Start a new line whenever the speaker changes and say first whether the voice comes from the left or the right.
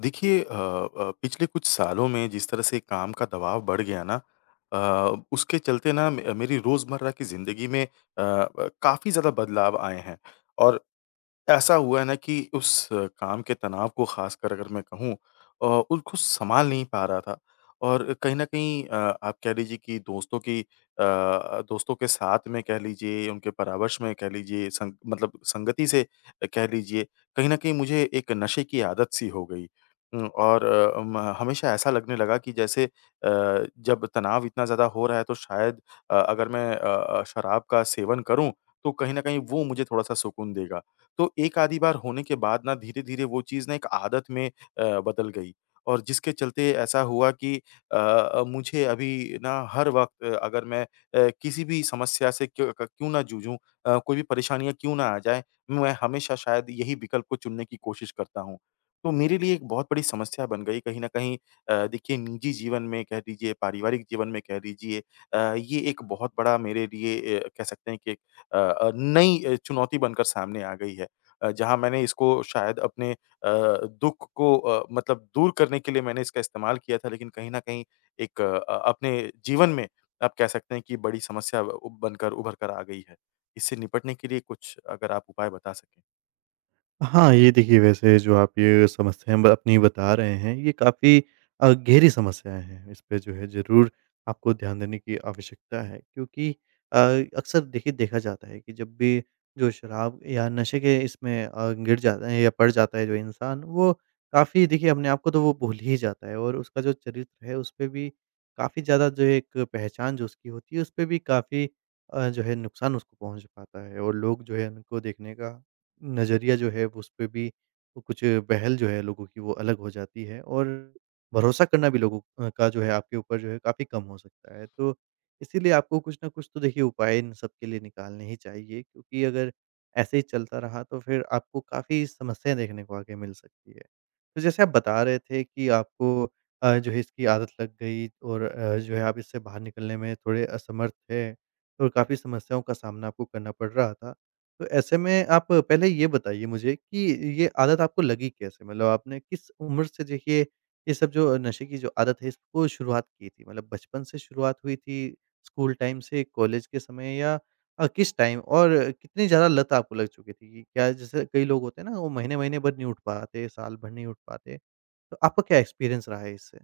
left: देखिए पिछले कुछ सालों में जिस तरह से काम का दबाव बढ़ गया ना, अ, उसके चलते ना मेरी रोज़मर्रा की ज़िंदगी में काफ़ी ज़्यादा बदलाव आए हैं। और ऐसा हुआ है ना कि उस काम के तनाव को ख़ासकर अगर मैं कहूँ, उनको संभाल नहीं पा रहा था। और कहीं न कहीं आप कह लीजिए कि दोस्तों के साथ में कह लीजिए, उनके परामर्श में कह लीजिए, संग मतलब संगति से कह लीजिए, कहीं न कहीं मुझे एक नशे की आदत-सी हो गई। और अ, म हमेशा ऐसा लगने लगा कि जैसे, जब तनाव इतना ज़्यादा हो रहा है तो शायद अगर मैं शराब का सेवन करूँ, तो कहीं न कहीं वो मुझे थोड़ा-सा सुकून देगा। तो एक आधी बार होने के बाद ना धीरे-धीरे वो चीज़ ना एक आदत में बदल गई। और जिसके चलते ऐसा हुआ कि मुझे अभी ना हर वक़्त अगर मैं किसी भी समस्या से क्यों क क्यों ना जूझूँ, कोई भी परेशानियाँ क्यों ना आ जाएँ, मैं हमेशा शायद यही विकल्प को चुनने की कोशिश करता हूँ। तो मेरे लिए एक बहुत बड़ी समस्या बन गई कहीं न कहीं। देखिए निजी जीवन में कह लीजिए, पारिवारिक जीवन में कह लीजिए, ये एक बहुत बड़ा मेरे लिए कह सकते हैं कि एक अ नई चुनौती बनकर सामने आ गई है। जहाँ मैंने इसको शायद अपने दुःख को मतलब दूर करने के लिए मैंने इसका इस्तेमाल किया था, लेकिन कहीं न कहीं एक अपने जीवन में आप कह सकते हैं कि बड़ी समस्या ब बनकर उभर कर आ गई है। इससे निपटने के लिए कुछ अगर आप उपाय बता सकें?
right: हाँ, ये देखिए वैसे जो आप ये समस्याएँ ब अपनी बता रहे हैं, ये काफ़ी गहरी समस्याएँ हैं। इस पे जो है ज़रूर आपको ध्यान देने की आवश्यकता है, क्योंकि अ, अक्सर देखिए देखा जाता है कि जब भी जो शराब या नशे के इसमें गिर जाता है या पड़ जाता है जो इंसान, वो काफ़ी देखिए अपने आप को तो वो भूल ही जाता है, और उसका जो चरित्र है उसपे भी काफ़ी ज़्यादा जो है एक पहचान जो उसकी होती है, उसपे भी काफ़ी जो है नुकसान उसको पहुँच पाता है, और लोग जो है उनको देखने का नज़रिया जो है उस पे भी कुछ पहल जो है लोगों की वो अलग हो जाती है, और भरोसा करना भी लोगों का जो है आपके ऊपर जो है काफ़ी कम हो सकता है। तो इसीलिए आपको कुछ ना कुछ तो देखिए उपाय इन सब के लिए निकालने ही चाहिए, क्योंकि अगर ऐसे ही चलता रहा तो फिर आपको काफ़ी समस्याएँ देखने को आगे मिल सकती है। तो जैसे आप बता रहे थे कि आपको जो है इसकी आदत लग गई, और जो है आप इससे बाहर निकलने में थोड़े असमर्थ थे, और काफ़ी समस्याओं का सामना आपको करना पड़ रहा था। तो ऐसे में आप पहले ये बताइए मुझे कि ये आदत आपको लगी कैसे? मतलब आपने किस उम्र से देखिए ये सब जो नशे की जो आदत है इसको शुरुआत की थी? मतलब बचपन से शुरुआत हुई थी, स्कूल टाइम से, कॉलेज के समय, या किस टाइम, और कितनी ज़्यादा लत आपको लग चुकी थी? क्या जैसे कई लोग होते हैं ना, वो महीने-महीने भर नहीं उठ पाते, साल भर नहीं उठ पाते, तो आपका क्या एक्सपीरियंस रहा है इससे?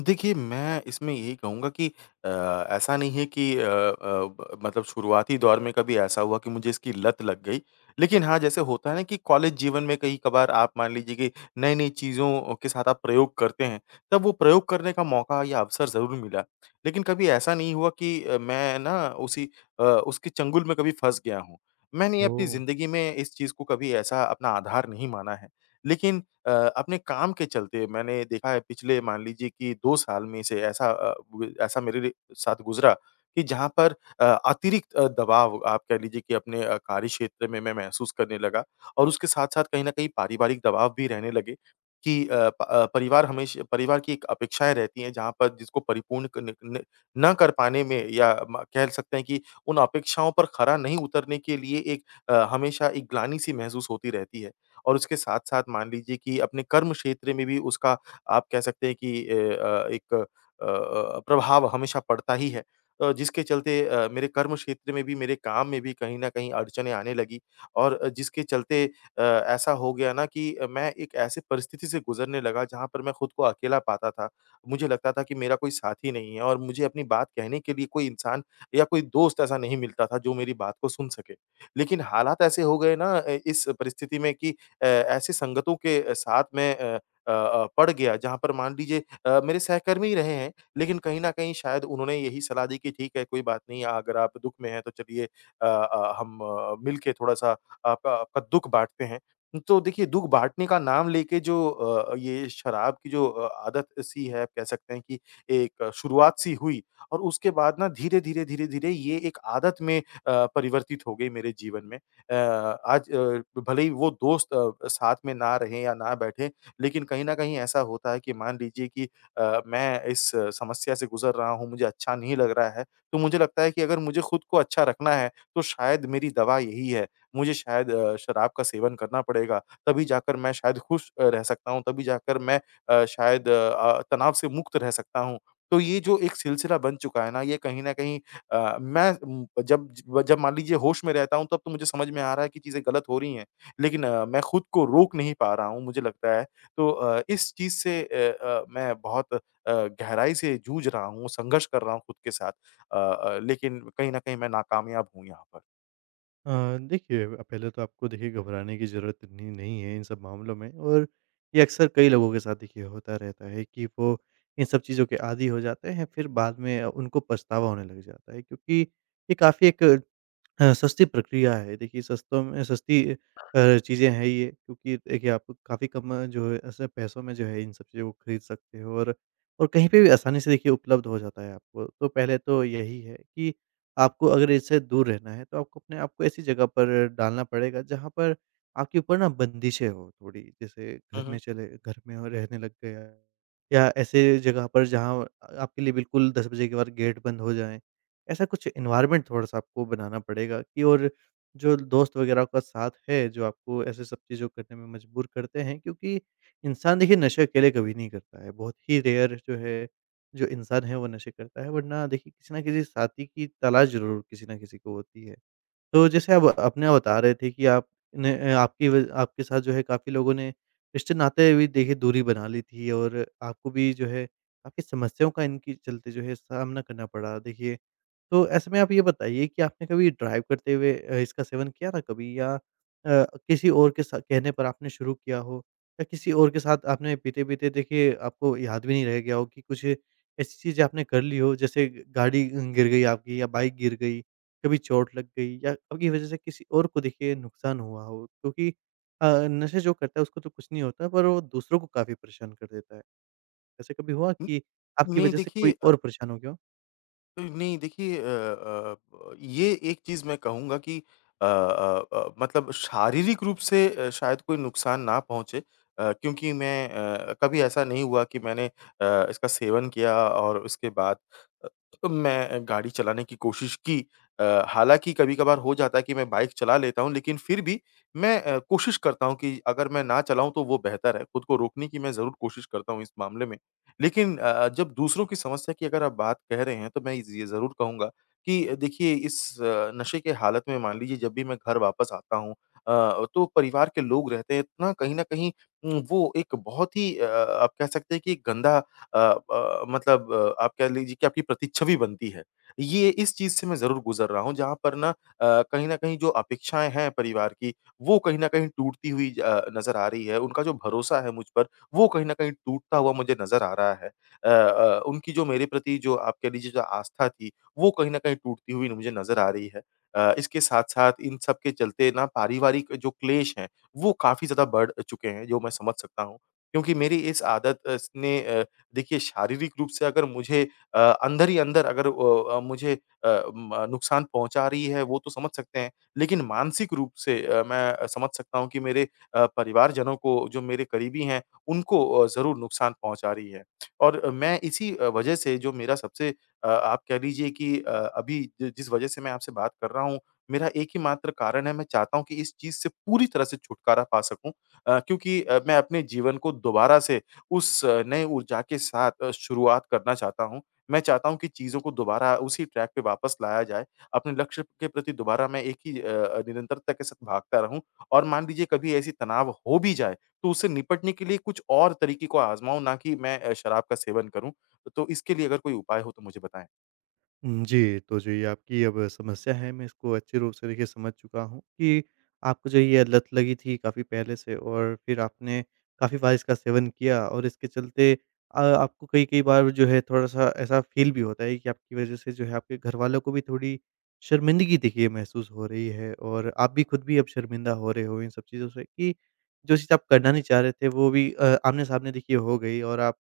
left: देखिए, मैं इसमें यही कहूँगा कि अ, ऐसा नहीं है कि अ अ, ब मतलब शुरुआती दौर में कभी ऐसा हुआ कि मुझे इसकी लत लग गई। लेकिन हाँ, जैसे होता है ना कि कॉलेज जीवन में कई-कभार आप मान लीजिए कि नई-नई चीज़ों के साथ आप प्रयोग करते हैं, तब वो प्रयोग करने का मौका या अवसर ज़रूर मिला। लेकिन कभी ऐसा नहीं हुआ कि मैं ना उसी उसके चंगुल में कभी फँस गया हूँ। मैंने अपनी
right: ओह!
left: ज़िंदगी में इस चीज़ को कभी ऐसा अपना आधार नहीं माना है। लेकिन अ, अपने काम के चलते मैंने देखा है पिछले मान लीजिए कि 2 साल में से ऐसा अ, ब ऐसा मेरे लिए साथ गुज़रा कि जहाँ पर अतिरिक्त दबाव आप कह लीजिए कि अपने कार्य क्षेत्र में मैं महसूस करने लगा। और उसके साथ-साथ कहीं न कहीं पारिवारिक दबाव भी रहने लगे कि परिवार हमेश परिवार की एक अपेक्षाएँ रहती हैं जहाँ पर जिसको परिपूर्ण क न न ना कर पाने में या म कह सकते हैं कि उन अपेक्षाओं पर खरा नहीं उतरने के लिए एक हमेशा एक ग्लानि-सी महसूस होती रहती है। और उसके साथ-साथ मान लीजिए कि अपने कर्म क्षेत्र में भी उसका आप कह सकते हैं कि एक प्रभाव हमेशा पड़ता ही है। जिसके चलते मेरे कर्म क्षेत्र में भी, मेरे काम में भी कहीं न कहीं अड़चनें आने लगी। और जिसके चलते ऐसा हो गया ना कि मैं एक ऐसी परिस्थिति से गुज़रने लगा जहाँ पर मैं खुद को अकेला पाता था। मुझे लगता था कि मेरा कोई साथी नहीं है और मुझे अपनी बात कहने के लिए कोई इंसान या कोई दोस्त ऐसा नहीं मिलता था जो मेरी बात को सुन सके। लेकिन हालात ऐसे हो गए ना इस परिस्थिति में कि ऐसी संगतों के साथ मैं पड़ गया जहाँ पर मान लीजिए मेरे सहकर्मी ही रहे हैं, लेकिन कहीं न कहीं शायद उन्होंने यही सलाह दी कि ठीक है कोई बात नहीं अगर आप दुःख में हैं तो चलिए हम मिलके थोड़ा-सा आपका आपका दुःख बाँटते हैं। तो देखिए दुःख बाँटने का नाम लेके जो ये शराब की जो आदत सी है आप कह सकते हैं कि एक शुरुआत सी हुई। और उसके बाद ना धीरे-धीरे, धीरे-धीरे ये एक आदत में परिवर्तित हो गई मेरे जीवन में। अ, आज भले ही वो दोस्त साथ में ना रहें या ना बैठें, लेकिन कहीं न कहीं ऐसा होता है कि मान लीजिए कि मैं इस समस्या से गुज़र रहा हूँ, मुझे अच्छा नहीं लग रहा है, तो मुझे लगता है कि अगर मुझे खुद को अच्छा रखना है, तो शायद मेरी दवा यही है। मुझे शायद शराब का सेवन करना पड़ेगा, तभी जाकर मैं शायद खुश रह सकता हूँ, तभी जाकर मैं शायद तनाव से मुक्त रह सकता हूँ। तो ये जो एक सिलसिला बन चुका है ना, ये कहीं न कहीं मैं जब ज जब मान लीजिए होश में रहता हूँ तब तो मुझे समझ में आ रहा है कि चीज़ें गलत हो रही हैं। लेकिन मैं खुद को रोक नहीं पा रहा हूँ मुझे लगता है। तो इस चीज़ से मैं बहुत गहराई से जूझ रहा हूँ, संघर्ष कर रहा हूँ खुद के साथ। लेकिन कहीं न कहीं मैं नाकामयाब हूँ यहाँ पर।
right: अ, देखिए, पहले तो आपको देखिए घबराने की ज़रूरत इतनी नहीं है इन सब मामलों में, और ये अक्सर कई लोगों के साथ देखिए होता रहता है कि वो इन सब चीज़ों के आदी हो जाते हैं, फिर बाद में उनको पछतावा होने लग जाता है, क्योंकि ये काफ़ी एक सस्ती प्रक्रिया है देखिए, सस्तों में सस्ती चीज़ें हैं ये, क्योंकि देखिए आप काफ़ी कम जो है ऐसे पैसों में जो है इन सब चीज़ों को खरीद सकते हो, और कहीं पे भी आसानी से देखिए उपलब्ध हो जाता है आपको। तो पहले तो यही है कि आपको अगर इससे दूर रहना है, तो आपको अपने आप को ऐसी जगह पर डालना पड़ेगा जहाँ पर आपके ऊपर ना बंदिशें हो थोड़ी। जैसे
left: हुँ,
right: घर में
left: हुँ।
right: चले, घर में और रहने लग गए, या ऐसे जगह पर जहाँ आपके लिए बिल्कुल 10 बजे के बाद गेट बंद हो जाएँ। ऐसा कुछ एनवायरनमेंट थोड़ा-सा आपको बनाना पड़ेगा कि, और जो दोस्त वगैरह का साथ है, जो आपको ऐसे सब चीज़ों करने में मजबूर करते हैं, क्योंकि इंसान देखिए नशे अकेले कभी नहीं करता है। बहुत ही रेयर जो है, जो इंसान है वो नशे करता है, वरना देखिए किसी न किसी साथी की तलाश ज़रूर किसी न किसी को होती है। तो जैसे आप अपना बता रहे थे कि आपने आपकी वज आपके साथ जो है काफ़ी लोगों ने रिश्ते-नाते भी देखिए दूरी बना ली थी, और आपको भी जो है काफ़ी समस्याओं का इनके चलते जो है सामना करना पड़ा। देखिए, तो ऐसे में आप ये बताइए कि आपने कभी ड्राइव करते हुए इसका सेवन किया था कभी, या किसी और के सा कहने पर आपने शुरू किया हो, या किसी और के साथ आपने पीते-पीते देखिए आपको याद भी नहीं रह गया हो कि कुछ ऐसी चीज़ें आपने कर ली हो, जैसे गाड़ी गिर गई आपकी, या बाइक गिर गई, कभी चोट लग गई, या आपकी वज़ह से किसी और को देखिए नुकसान हुआ हो, क्योंकि नशे जो करता है उसको तो कुछ नहीं होता, पर वो दूसरों को काफ़ी परेशान कर देता है। ऐसे कभी हुआ
left: हुँ,
right: कि आपकी
left: नहीं
right: वज़ह से
left: देखिए,
right: कोई और परेशान हो गया हो?
left: तो नहीं देखिए अ, अ, ब ये एक चीज़ मैं कहूँगा कि मतलब शारीरिक रूप से शायद कोई नुकसान ना पहुँचे, क्योंकि मैं, कभी ऐसा नहीं हुआ कि मैंने इसका सेवन किया और उसके बाद अ, तो मैं गाड़ी चलाने की कोशिश की। हालाँकि कभी-कभार हो जाता है कि मैं बाइक चला लेता हूँ, लेकिन फिर भी मैं कोशिश करता हूँ कि अगर मैं ना चलाऊँ तो वो बेहतर है। खुद को रोकने की मैं ज़रूर कोशिश करता हूँ इस मामले में। लेकिन जब दूसरों की समस्या की अगर आप बात कह रहे हैं, तो मैं इज़ ये ज़रूर कहूँगा कि देखिए इस नशे के हालत में मान लीजिए जब भी मैं घर वापस आता हूँ तो परिवार के लोग रहते हैं ना कहीं न कहीं, वो एक बहुत ही आप कह सकते हैं कि गंदा मतलब आप कह लीजिए कि आपकी प्रतिच्छवि बनती है। ये इस चीज़ से मैं ज़रूर गुज़र रहा हूँ जहाँ पर ना कहीं न कहीं जो अपेक्षाएँ हैं परिवार की, वो कहीं न कहीं टूटती हुई नज़र आ रही है। उनका जो भरोसा है मुझ पर वो कहीं न कहीं टूटता हुआ मुझे नज़र आ रहा है। उनकी जो मेरे प्रति जो आप कह लीजिए जो आस्था थी, वो कहीं न कहीं टूटती हुई मुझे नज़र आ रही है। इसके साथ-साथ इन सब के चलते ना पारिवारिक जो क्लेश हैं, वो काफ़ी ज़्यादा बढ़ चुके हैं, जो मैं समझ सकता हूँ। क्योंकि मेरी इस आदत अस ने, देखिए शारीरिक रूप से अगर मुझे अंदर ही अंदर अगर मुझे अ, म नुकसान पहुँचा रही है, वो तो समझ सकते हैं। लेकिन मानसिक रूप से मैं समझ सकता हूँ कि मेरे परिवारजनों को, जो मेरे करीबी हैं उनको ज़रूर नुकसान पहुँचा रही है। और मैं इसी वजह से जो मेरा सबसे आप कह लीजिए कि अभी जि जिस वजह से मैं आपसे बात कर रहा हूँ, मेरा एक ही मात्र कारण है, मैं चाहता हूँ कि इस चीज़ से पूरी तरह से छुटकारा पा सकूँ क्योंकि मैं अपने जीवन को दोबारा से उस नए ऊर्जा के साथ शुरुआत करना चाहता हूँ। मैं चाहता हूँ कि चीज़ों को दोबारा उसी ट्रैक पे वापस लाया जाए, अपने लक्ष्य के प्रति दोबारा मैं एक ही निरंतरता के साथ भागता रहूँ और मान लीजिए कभी ऐसी तनाव हो भी जाए, तो उससे निपटने के लिए कुछ और तरीके को आज़माऊँ, ना कि मैं शराब का सेवन करूँ। तो इसके लिए अगर कोई उपाय हो तो मुझे बताएँ?
right: हुँ, जी। तो जो ये आपकी अब समस्या है, मैं इसको अच्छे रूप से देखिए समझ चुका हूँ कि आपको जो ये लत लगी थी काफ़ी पहले से, और फिर आपने काफ़ी बार इसका सेवन किया, और इसके चलते आपको कई-कई बार जो है थोड़ा-सा ऐसा फ़ील भी होता है कि आपकी वज़ह से जो है आपके घरवालों को भी थोड़ी शर्मिंदगी देखिए महसूस हो रही है, और आप भी खुद भी अब शर्मिंदा हो रहे हो इन सब चीज़ों से कि जो चीज़ आप करना नहीं चाह रहे थे वो भी आमने-सामने देखिए हो गई, और आप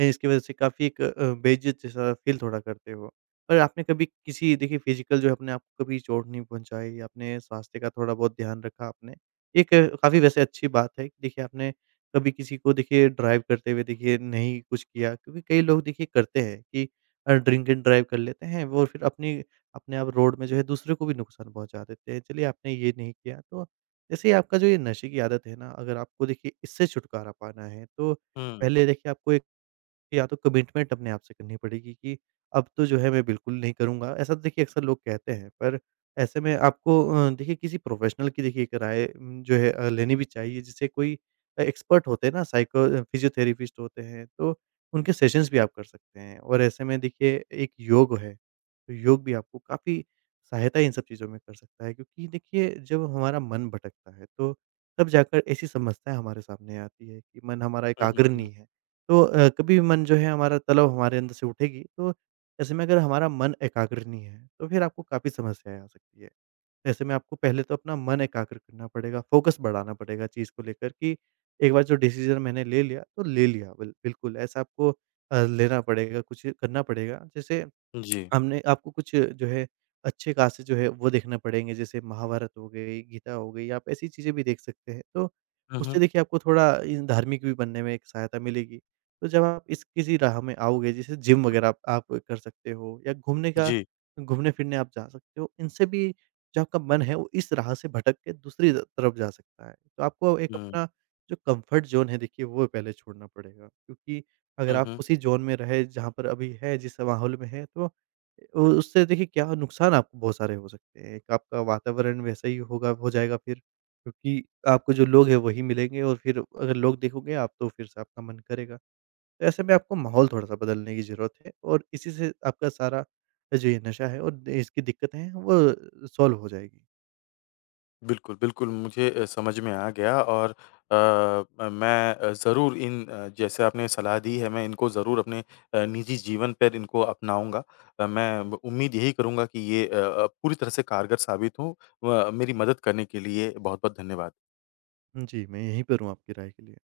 right: है, इसकी वज़ह से काफ़ी एक बेइज़्ज़त जैसा फ़ील थोड़ा करते हो। पर आपने कभी किसी देखिए फ़िज़िकल जो है अपने आप को कभी चोट नहीं पहुँचाई, अपने स्वास्थ्य का थोड़ा बहुत ध्यान रखा आपने। एक काफ़ी वैसे अच्छी बात है कि देखिए आपने कभी किसी को देखिए ड्राइव करते हुए देखिए नहीं कुछ किया, क्योंकि कई लोग देखिए करते हैं कि ड्रिंक एंड ड्राइव कर लेते हैं वो, फिर अपनी अपने आप रोड में जो है दूसरे को भी नुकसान पहुँचा देते हैं। चलिए, आपने ये नहीं किया, तो जैसे ही आपका जो ये नशे की आदत है ना, अगर आपको देखिए इससे छुटकारा पाना है, तो
left: हुँ।
right: पहले देखिए आपको एक या तो कमिटमेंट अपने आप से करनी पड़ेगी कि अब तो जो है मैं बिल्कुल नहीं करूँगा। ऐसा तो देखिए अक्सर लोग कहते हैं, पर ऐसे में आपको देखिए किसी प्रोफ़ेशनल की देखिए एक राय जो है लेनी भी चाहिए, जिससे कोई एक्सपर्ट होते हैं ना, साइको फ़िज़ियोथेरेपिस्ट होते हैं, तो उनके सेशंस भी आप कर सकते हैं। और ऐसे में देखिए एक योग है, तो योग भी आपको काफ़ी सहायता इन सब चीज़ों में कर सकता है, क्योंकि देखिए जब हमारा मन भटकता है, तो तब जाकर ऐसी समस्याएँ हमारे सामने आती है कि मन हमारा
left: हुँ, हुँ,
right: एकाग्र
left: हुँ।
right: नहीं है। तो कभी मन जो है हमारा तलब हमारे अंदर से उठेगी, तो ऐसे में अगर हमारा मन एकाग्र नहीं है, तो फिर आपको काफ़ी समस्याएँ आ सकती है। ऐसे में आपको पहले तो अपना मन एकाग्र करना पड़ेगा, फ़ोकस बढ़ाना पड़ेगा चीज़ को लेकर कि एक बार जो डिसीज़न मैंने ले लिया, तो ले लिया, बिल्कुल ऐसा आपको लेना पड़ेगा, कुछ करना पड़ेगा। जैसे
left: जी।
right: हमने आपको कुछ जो है अच्छे ख़ासे जो है वो देखने पड़ेंगे, जैसे महाभारत हो गई, गीता हो गई, आप ऐसी चीज़ें भी देख सकते हैं। तो
left: हुँ,
right: उससे
left: हुँ।
right: देखिए आपको थोड़ा इ धार्मिक भी बनने में एक सहायता मिलेगी। तो जब आप इस किसी राह में आओगे, जैसे जिम वग़ैरह आप कर सकते हो, या
left: जी।
right: घूमने-फिरने आप जा सकते हो। इनसे भी जो आपका मन है वो इस राह से भटक के दूसरी त तरफ जा सकता है। तो आपको एक
left: हुँ।
right: अपना जो कम्फ़र्ट ज़ोन है देखिए वो पहले छोड़ना पड़ेगा, क्योंकि अगर
left: हुँ,
right: आप
left: हुँ।
right: उसी ज़ोन में रहे, जहाँ पर अभी है, जिस माहौल में है, तो उ उससे देखिए क्या नुकसान आपको बहुत सारे हो सकते हैं। एक आपका वातावरण वैसा ही होगा, हो जाएगा फिर, क्योंकि आपको जो लोग हैं वही मिलेंगे, और फिर अगर लोग देखोगे आप तो फिर से आपका मन करेगा। तो ऐसे में आपको माहौल थोड़ा-सा बदलने की ज़रूरत है, और इसी से आपका सारा जो ये नशा है और इसकी दिक्कतें हैं वो सॉल्व हो जाएगी।
left: बिल्कुल, बिल्कुल मुझे समझ में आ गया। और अ, मैं ज़रूर इन, जैसे आपने सलाह दी है मैं इनको ज़रूर अपने निजी जीवन पर इनको अपनाऊँगा। मैं ब उम्मीद यही करूँगा कि ये पूरी तरह से कारगर साबित हो। व मेरी मदद करने के लिए बहुत-बहुत धन्यवाद।
right: जी, मैं यहीं पर हूँ आपकी राय के लिए।